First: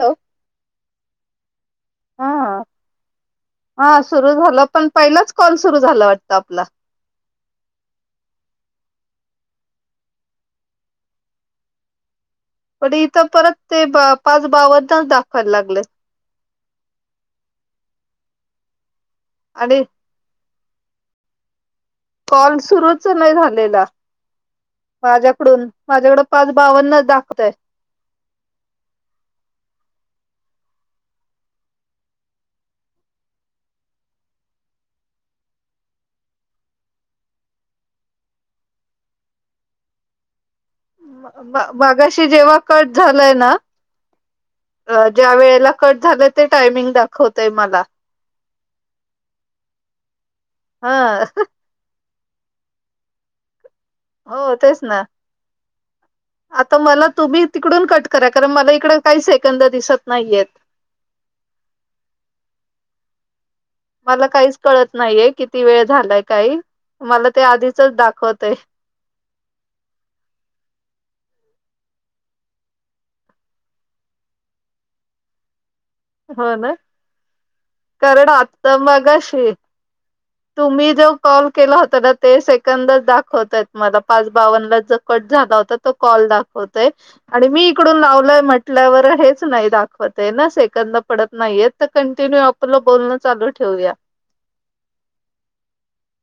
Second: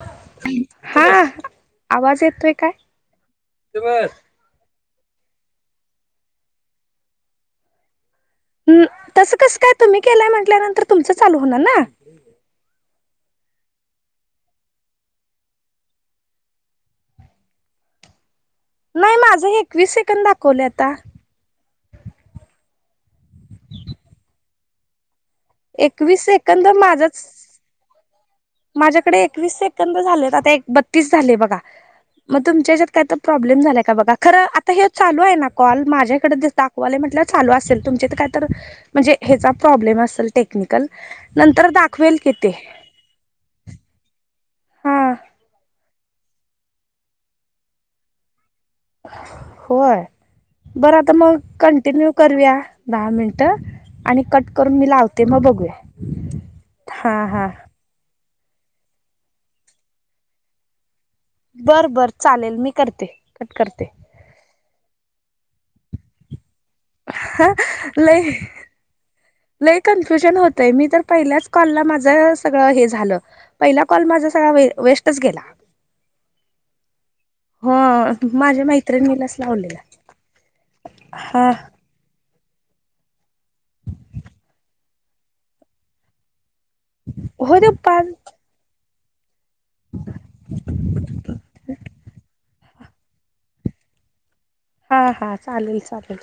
Hello हा आवाज येतोय हा काय? हा सुरू झालं पण पहिलाच कॉल सुरू झाला वाटतं आपला? हम्म तसं कसं काय? तुम्ही केलाय म्हंटल्यानंतर तुमचा चालू होणार ना? पण इथं परत ते ब पाच बावन च दाखवायला लागलेत. [inaudible] नाही माझं एकवीस सेकंद दाखवलं आता. कॉल सुरूच नाही झालेला. माझ्या क डून माझ्याकडं एकवीस पाच सेकंद बावन्नच माझंच दाखवतय. माझ्याकडे एकवीस सेकंद झाले, आता एक बत्तीस झाले बघा. मग तुमच्या येच्यात काय तर प्रॉब्लेम झालाय का बघा? खरं आता हे चालू आहे, ना कॉल माझ्याकडे दिस दाखवाले म्हट टल चालू असेल तुमचे तर काही तर म्हणजे हेचा प्रॉब्लेम असेल टेक निकल म- नंतर म- दाखवेल मागाशी कि ते. जेव्हा कट झालंय ना अ हा ज्या वेळेला कट झालं ते टायमिंग दाखवतय मला. होय बरं आता हा मग कंटिन्यू करूया दहा मिनटं. आणि हो कट करून तेच मी ना लावते मग बघूया आता मला हां तुम्ही हां तिकडून कट करा कारण मला इकड काही सेकंद दिसत नाहीयेत. बरं बरं चालेल मी करते. कट करते मला काहीच कळत नाहीये, किती वेळ झालायं काहीं. मला ते हां आधीचच लय दाखवत आहे. लय कन्फ्युजन होतंय, मी तर पहिल्याच कॉलला माझं सगळं हे झालं पहिला कॉल माझ सगळा वे वेस्टच गेला. हो न. कारण हो माझ्या आता मैत्रिणीलाच मगाशी, लावलेला तुम्ही जो कॉल हां केला होता ना ते सेकंदच दाखवतात मला पाच बावन्न जो कट झाला होता तो कॉल दाखव होतय आणि हो मी दे इकडून पाच लावलय म्हटल्यावर हेच नाही दाखवत न सेक पडत नाहीयेत त कंटिन्यू आपला बोलणं चालू ठेवूया. हां हां चालेल चालेल.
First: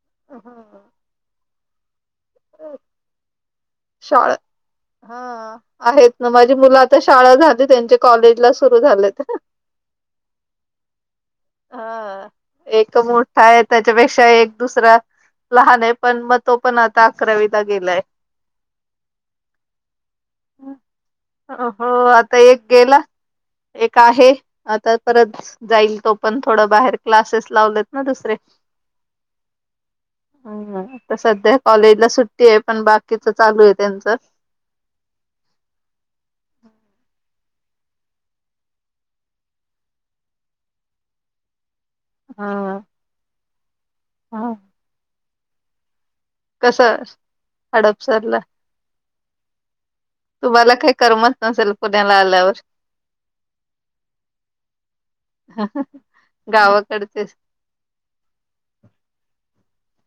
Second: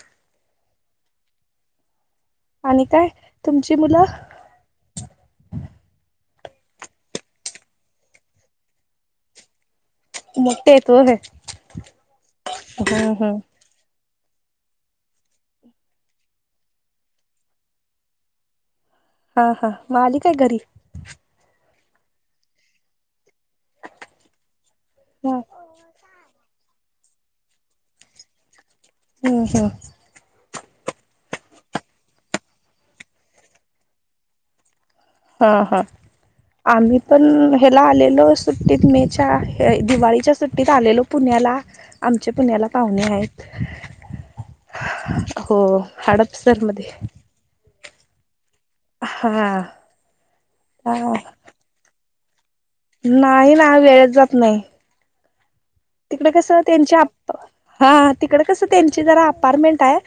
आणि काय? तुमची मुलं शाळा हां आहेत. माझी मुलं आता शाळा झाली, त्यांचे कॉलेज ला सुरु झालेत. मोठे होत होय. हां एक हां मोठा आहे तरी पेक्षा एक दुसरा लहान आहे, पण मग तो पण आता अकरावीला गेलाय. हां हां म आली काय य घरी? हो आता एक गेला, एक आहे आता परत हां जाईल तो. पण थोडं बाहेर क्लासेस लावलेत ना दुसरें. हम्म हम्म. हम्म हम्म आता सध्या कॉलेजला सुट्टी आहे, पण बाकीच चालू आहे त्यांचं. हां हां आम्ही पण ह्याला आलेलो सुट्टीत मे च्या हे दिवाळीच्या सुट्टीत आलेलो पुण्याला आमचे पुण्याला पाहुणे आहेत. हां. हो हडपसरमध्ये. हडपसरला. हं. तुम्हाला काही करमत नसेल पुण्याला आल्यावर नाही ना. वेळेच जात नाही. तिकडे कस त्यांची गावाकडचेच अपा हा तिकड कसं त्यांची जरा अपार्टमेंट हाय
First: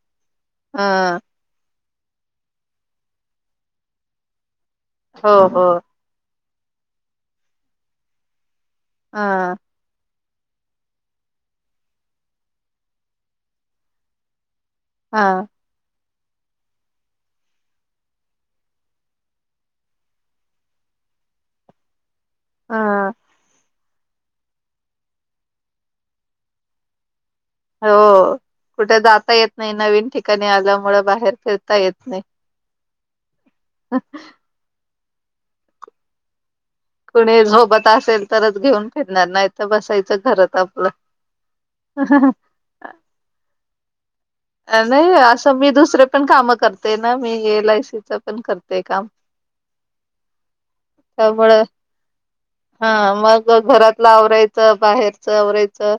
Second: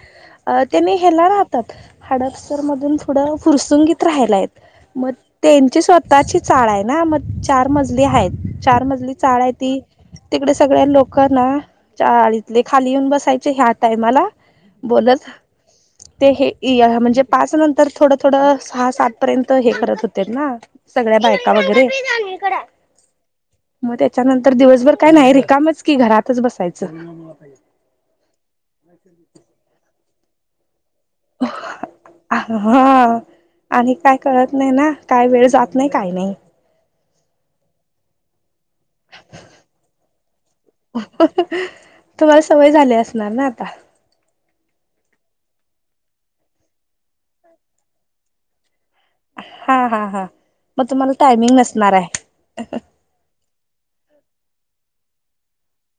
अ हा त्यांनी ह्याला राहतात हाडपसर मधून थोडं फुरसुंगीत राहायला हाइत. मग हो हो त्यांची स्वतःची चाळ हाय ना म चार मजली आ हाय. चार मजली चाळ हाय हा ती तिकडे सगळ्या लोक ना चाळीतले खाली येऊन बसायचे ह्या टायमाला हा बोलत ते हे हे म्हणजे पाच नंतर थोडं थोडं सहा सात पर्यंत हे करत होतीत ना सगळ्या बायका वगैरे हं. मग त्याच्यानंतर दिवसभर काय नाही रिकामच कि घरातच बसायचं हो कुठे जाता येत नाही. नवीन ठिकाणी आल्यामुलं बाहेर फिरता येत नाही. हा आणि काय कळत नाही ना. काय वेळ जात नाही काही नाही. कुणी सोबत असेल तरच घेऊन फिरणार नाही तर बसायचं घरात. आपलं तुम्हाला सवय झाली असणार ना आता. नाही असं मी दुसरे पण काम करते ना मी एल आ य सीच पण करते. ते काम हा हा हा मग तुम्हाला टायमिंग त्यामुळे नसणार आहे हा मग घरात आवरायचं बाहेरच आवरायचं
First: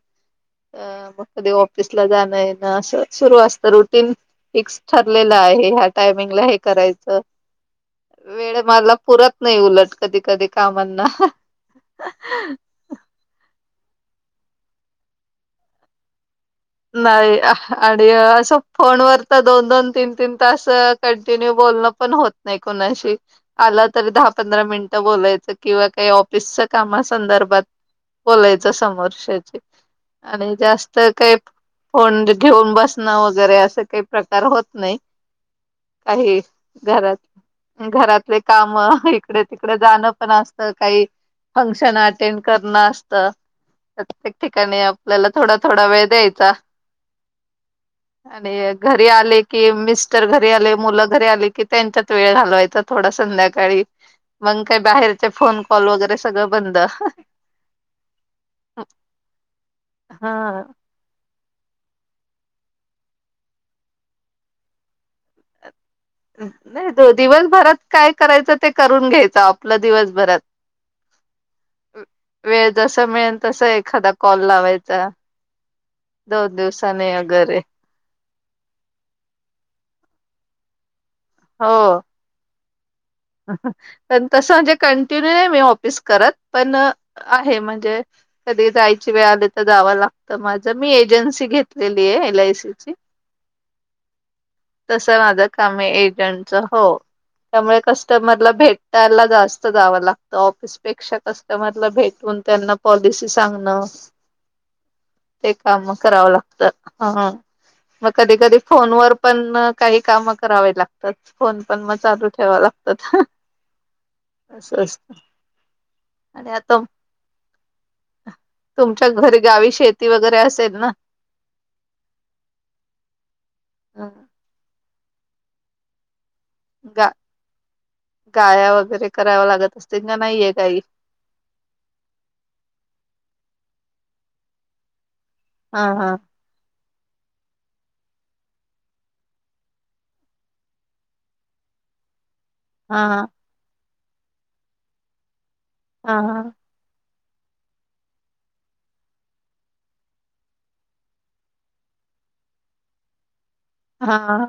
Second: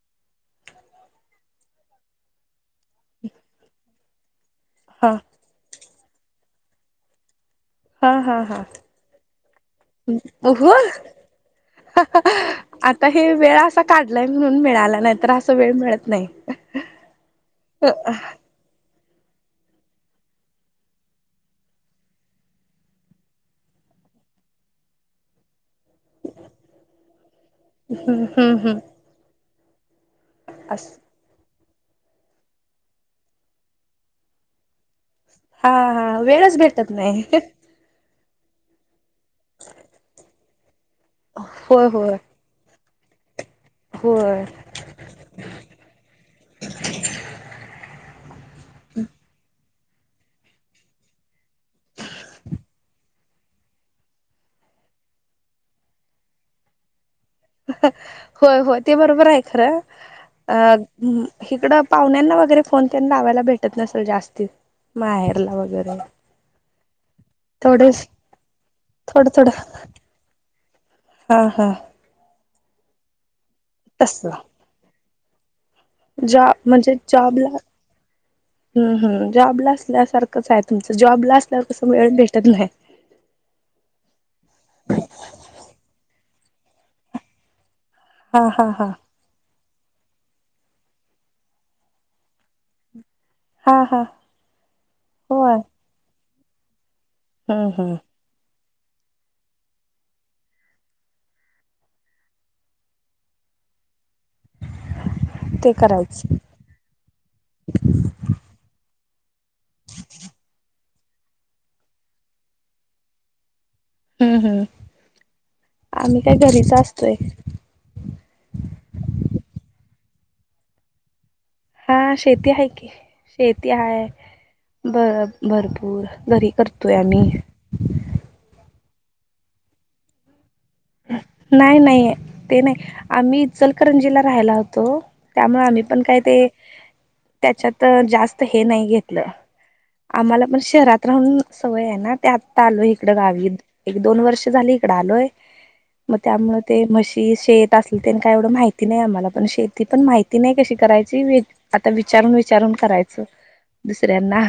मग कधी ऑफिसला जाणं येन अस. सुरू असत रुटीन फिक्स हा ठरलेलं आहे. ह्या टायमिंगला हे करायचं. हा हा वेळ हा मला पुरत नाही उलट कधी कधी हो कामांना. आता हे वेळ असा काढलाय म्हणून मिळाला नाही तर असं वेळ मिळत नाही नाही हा हा आणि असं फोनवर असं दोन - दोन, तीन -तीन तास कंटिन्यू बोलण पण होत नाही कुणाशी आलं तर द दहा पंधरा मिनिट बोलायचं किंवा काही ऑफिसच्या कामा संदर्भात हम्म हम्म बोलायचं हम्म समोरच्याची आणि अस जास्त काय फोन घेऊन बसणं वगैरे असं काही प्रकार होत नाही हा हा आहे वेळच भेटत नाही घरात घरातले काम इकडे तिकडे जाणं पण असतं काही होय फंक्शन होय अटेंड करणं असत सत प्रत्येक होय ठिकाणी आपल्याला थोडा थोडा वेळ द्यायचा. आणि घरी आले कि मिस्टर घरी आले मुलं घरी आले कि त्यांच्यात वेळ घालवायचा थोडसा. संध्याकाळी मग काही बाहेरचे फोन कॉल वगैरे सगळं बंद. होय, होय. ते बरोबर हाय खरं हा अ इकडे पाहुण्यांना वगैरे फोन तेन लाावायला भेटत नसेल जास्ती माहेरला वगैरे नाही हो दिवसभरात थोडेच काय करायचं ते करून थोडं घ्यायचं आपलं दिवसभरात हं, हं. जसं मिळेल तस एखादा कॉल लावायचा जॉ दोन म्हणजे दिवसाने जॉबला वगैरे हम्म हम् जॉब ला असल्यासारखंच हाय जॉब ला असल्यावर हो कस वेळ भेटत नाय. पण तसं म्हणजे कंटिन्यू नाही मी ऑफिस करत पण आहे म्हणजे हा हा कधी हा जायची वेळ आली जावं लागत. माझं मी एजन्सी घेतलेली आहे एल आ य सी ची. हा हा तस माझ होय कामे एजंटच हो हम्म हम्म त्याला भेटायला जास्त जावं लागत. ऑफिस पेक्षा कस्टमरला भेटून त्यांना पॉलिसी सांग न ते काम करावं लागतं. हा मग कधी कधी फोन वर पण काही काम करावे लागतात. फोन पण मग चालू ठेवाव लागतात. हम्म हम्म अस असतं आम्ही काय आणि आत घरीच असतोय तुमच्या घर गावी शेती वगैरे असेल ना. हा शेती आहे की. शेती आहे ब भरपूर. घरी करतोय गा आम्ही गाया वगैरे करावा लागत असते का नाहीये काही नाही नाही ते नाही. आम्ही ईचलकरंजीला राहायला होतो. त्यामुळे आम्ही हा पण हा काय ते त्याच्यात जास्त हे नाही घेतलं. आम्हाला पण शहरात राहून सवय आहे ना त्यात. आलोय इकडं हा गावी. एक दोन वर्ष झाली इकडं आलोय. मग हा त्यामुळे ते म्हशी शेत अस काय एवढ माहिती नाही आम्हाला. पण शेती पण माहिती नाही कशी करायची. आता विचार विचारून विचारून करायच. हा दुसऱ्यांना. हा.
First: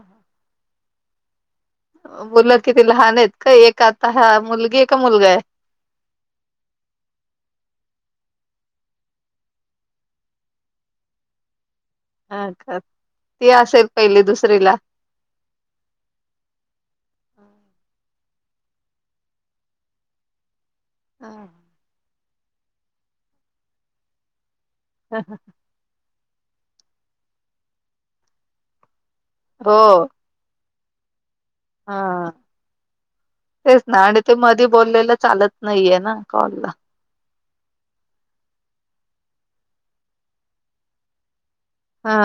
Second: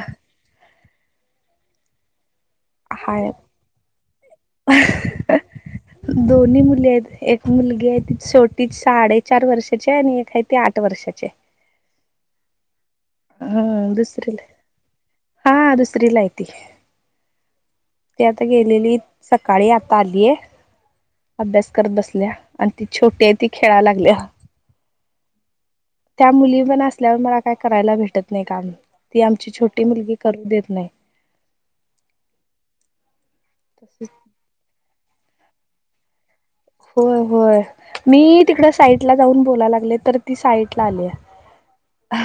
मुलं किती लहान आहेत हाय काय? एक आता हा मुलगी आहे का मुलगा आहे. दोन्ही मुली आहेत. एक मुलगी आहे. ती छोटी ती साडेचार वर्षाची आहे. आणि एक आहे ती आठ वर्षाची आहे. ती असेल पहिली दुसरीला. हा दुसरीला [inaudible] ते आता गेलेली सकाळी आता आलीय. अभ्यास करत बसल्या. आणि ती छोटी आहे ती खेळा लागलीया. ह ह त्या मुली पण असल्यावर मला काय करायला भेटत नाही काम. ती आमची हो छोटी मुलगी करू देत नाही. हा तेच ना. आणि ते मधी बोललेलं चालत नाहीये ना. कॉलला होय होय. मी तिकड साईटला जाऊन बोलायला लागले, तर ती साईटला आलीय. हा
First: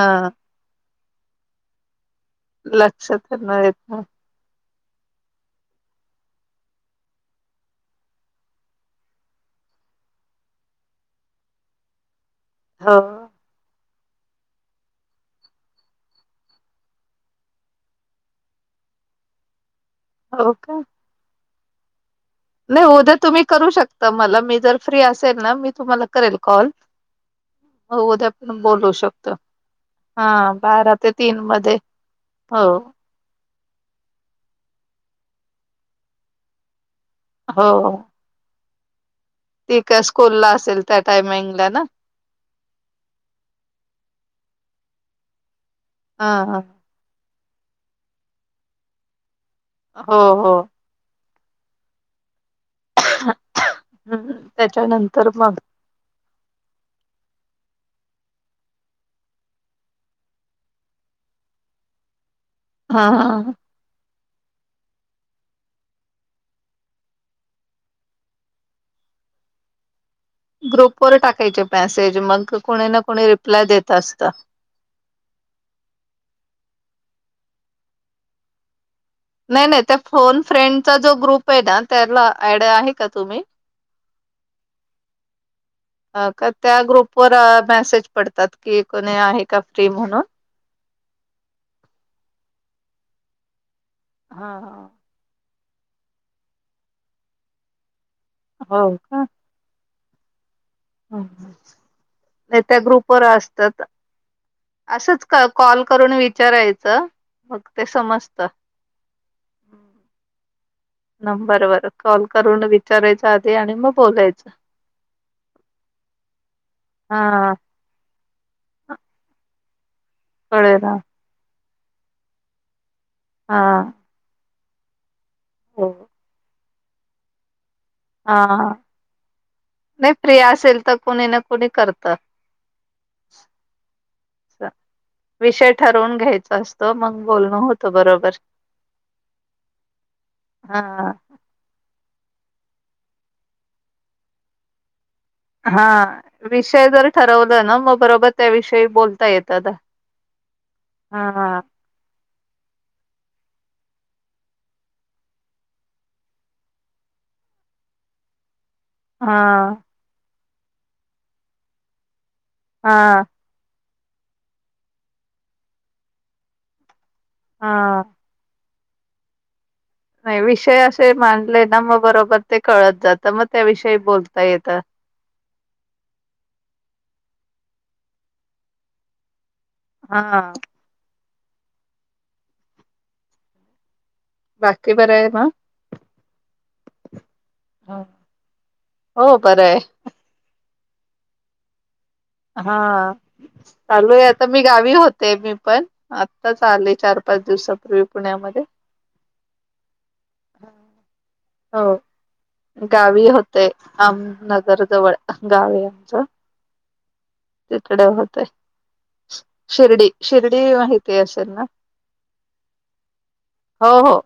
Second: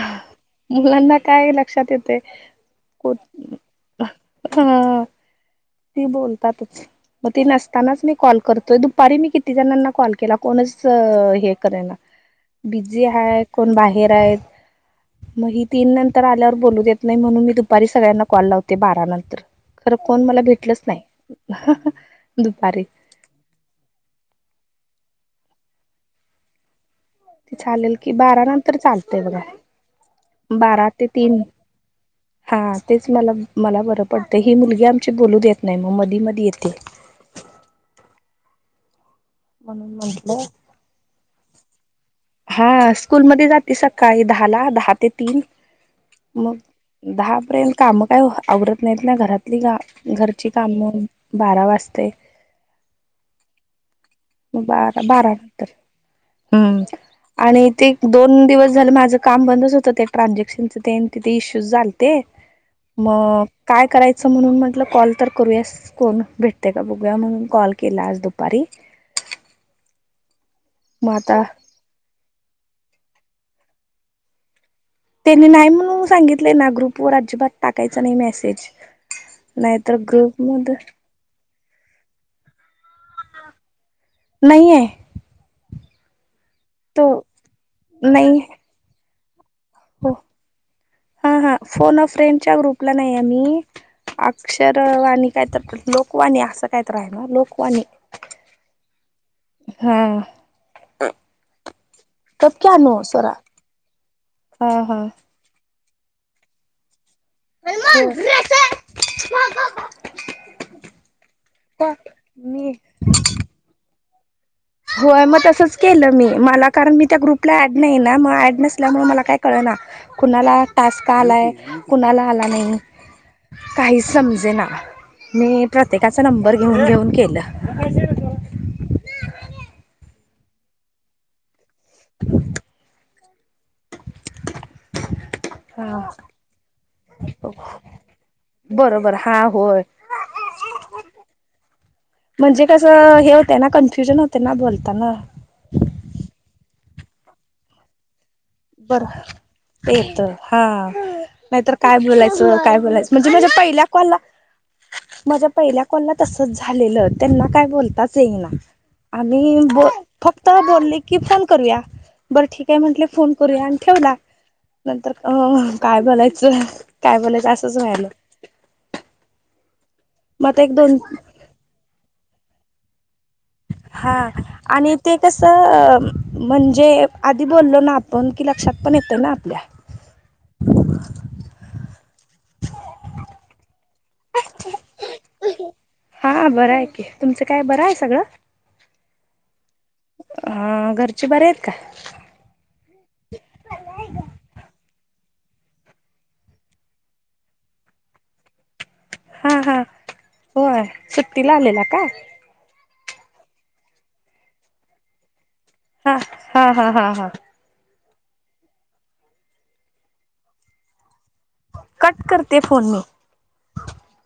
काय लक्षात येतय. लक्षात तर नाही येत ना. ह ती बोलतातच. मग ती नसतानाच मी कॉल करतोय. दुपारी मी किती जणांना कॉल केला कोण हे करायला हो बिझी आहे. कोण बाहेर आहेत. मग ही तीन नंतर आल्यावर बोलू देत नाही. म्हणून मी दुपारी सगळ्यांना कॉल लावते बारा नंतर. खरं कोण मला हो भेटलच का नाही. दुपारी. नाही उद्या तुम्ही करू शकता मला. मी जर फ्री असेल ना मी तुम्हाला करेल कॉल. चालेल कि. उद्या बारा पण नंतर बोलू चालतेय शकतो बघा. बारा ते तीन हा हो तेच मला मला बरं पडत. ही मुलगी आमची बोलू देत नाही. मग मधी मधी येते. हो. ती म्हणून काय म्हंटलं स्कूलला असेल त्या टायमिंगला ना. हा स्कूलमध्येध्ये जाते सकाळी दहाला. दहा ते तीन. मग ह दहापर्यंत काम काय आवरत नाहीत ना घरात. हो घरची हो काम बारा वाजते. [inaudible] बारा त्याच्यानंतर बारा मग नंतर. हम्म आणि ते दोन दिवस झालं माझं काम बंदच होतं ते ट्रानझॅक्शनच. ते तिथे इश्यू झालते. हा मग हा काय करायचं. स म्हणून म्हटलं कॉल तर करूयास कोण भेटते का बघूया. मग कॉल केला आज दुपारी. ग्रुप मग वर आता टाकायचे मॅसेज मग कोणी ना कोणी रिप्लाय देत असत. त्यांनी नाही म्हणून सांगितलंय ना ग्रुप व अजिबात टाकायच नाही मेसेज. नाही नाही नाहीतर त्या फोन ग्रुप मध्ये फ्रेंडचा जो ग्रुप आहे ना त्याला ड आहे का तुम्ही नाहीे आहे. अ का त्या तो ग्रुपवरर मेसेज नाही पडतात कि कोणी आहे. का फ्री हो म्हणून हा हा फोन फ्रेंडच्या ग्रुपला नाही आम् हा अक्षर हा. आणि काय तर लोकवाणी असं कायत रा ना लोकवाणी हो का हा कब नाही क्या त्या नो ग्रुप वर स्वरा असतात. हा हा असंच कॉल करून विचारायचं. मग ते समजत. नंबर वर कॉल करून मी विचारायच आधी आणि मग बोलायचं. होय मग तसंच केलं मी मला कारण मी त्या हा ग्रुपला ऍड नाही ना म ऍड नसल्यामुळे मला काय कळ ना. कुणाला कळेल हा टास्क आलाय कुणाला आला नाही हा, काहीच समजे ना. मी हो प्रत्येकाचा नंबर घेऊन घेऊन केलं. हा नाही फ्री असेल तर कोुणी ना कोुणी करत. अस विषय हा ठरवून घ्यायच असतं मग बोलणं होत बरोबर. बरोबर हा होय हा म्हणजे कसं हे होतं ना कन्फ्युजन होते ना बोलताना. हा विषय जर ठरवलं ना मग बरोबर त्याविषयी बर बोलता येतात. ते तर हा हा नाहीतर काय बोलायच. काय बोलायचं म्हणजे म्हणजे पहिल्या कॉल माझ्या पहिल्या कॉलला तसच झालेलं त्यांना काय बोलताच येईना. हा आम्ही ब फक्त बोलले की फोन करूया बर ठीक आहे म्हंटले हा फोन करूया ठेवला नंतर अ काय बोलायचं. काय बोलायचं असंच हा. व्हायल. नाही विषय असे मानले ना मग बरोबर ते कळत जात. हा आणि ते कस म्हणजे कधी बोललो ना आपण कि लक्षात पण येतोय ना आपल्या हा बाकी बरं आहे मग हा बरं आहे की तुमचं काय बरं आहे हां. सगळं हो बरं आहे. अा घरचे बरे आहेत का हा चालूय आता मी गावी होते मी पण आत्ताच आले चार पाच दिवसापूर्वी पुण्यामध्ये आले आता काय बारा. हा हा होय सुट्टी ला आलेला हो का गावी होते आम नगर जवळ गाव आहे हा आमचं हा हा हा हा डे होत शिर्डी शिर्डी माहिती ते असेल ना कट करते फोन मी. हो हो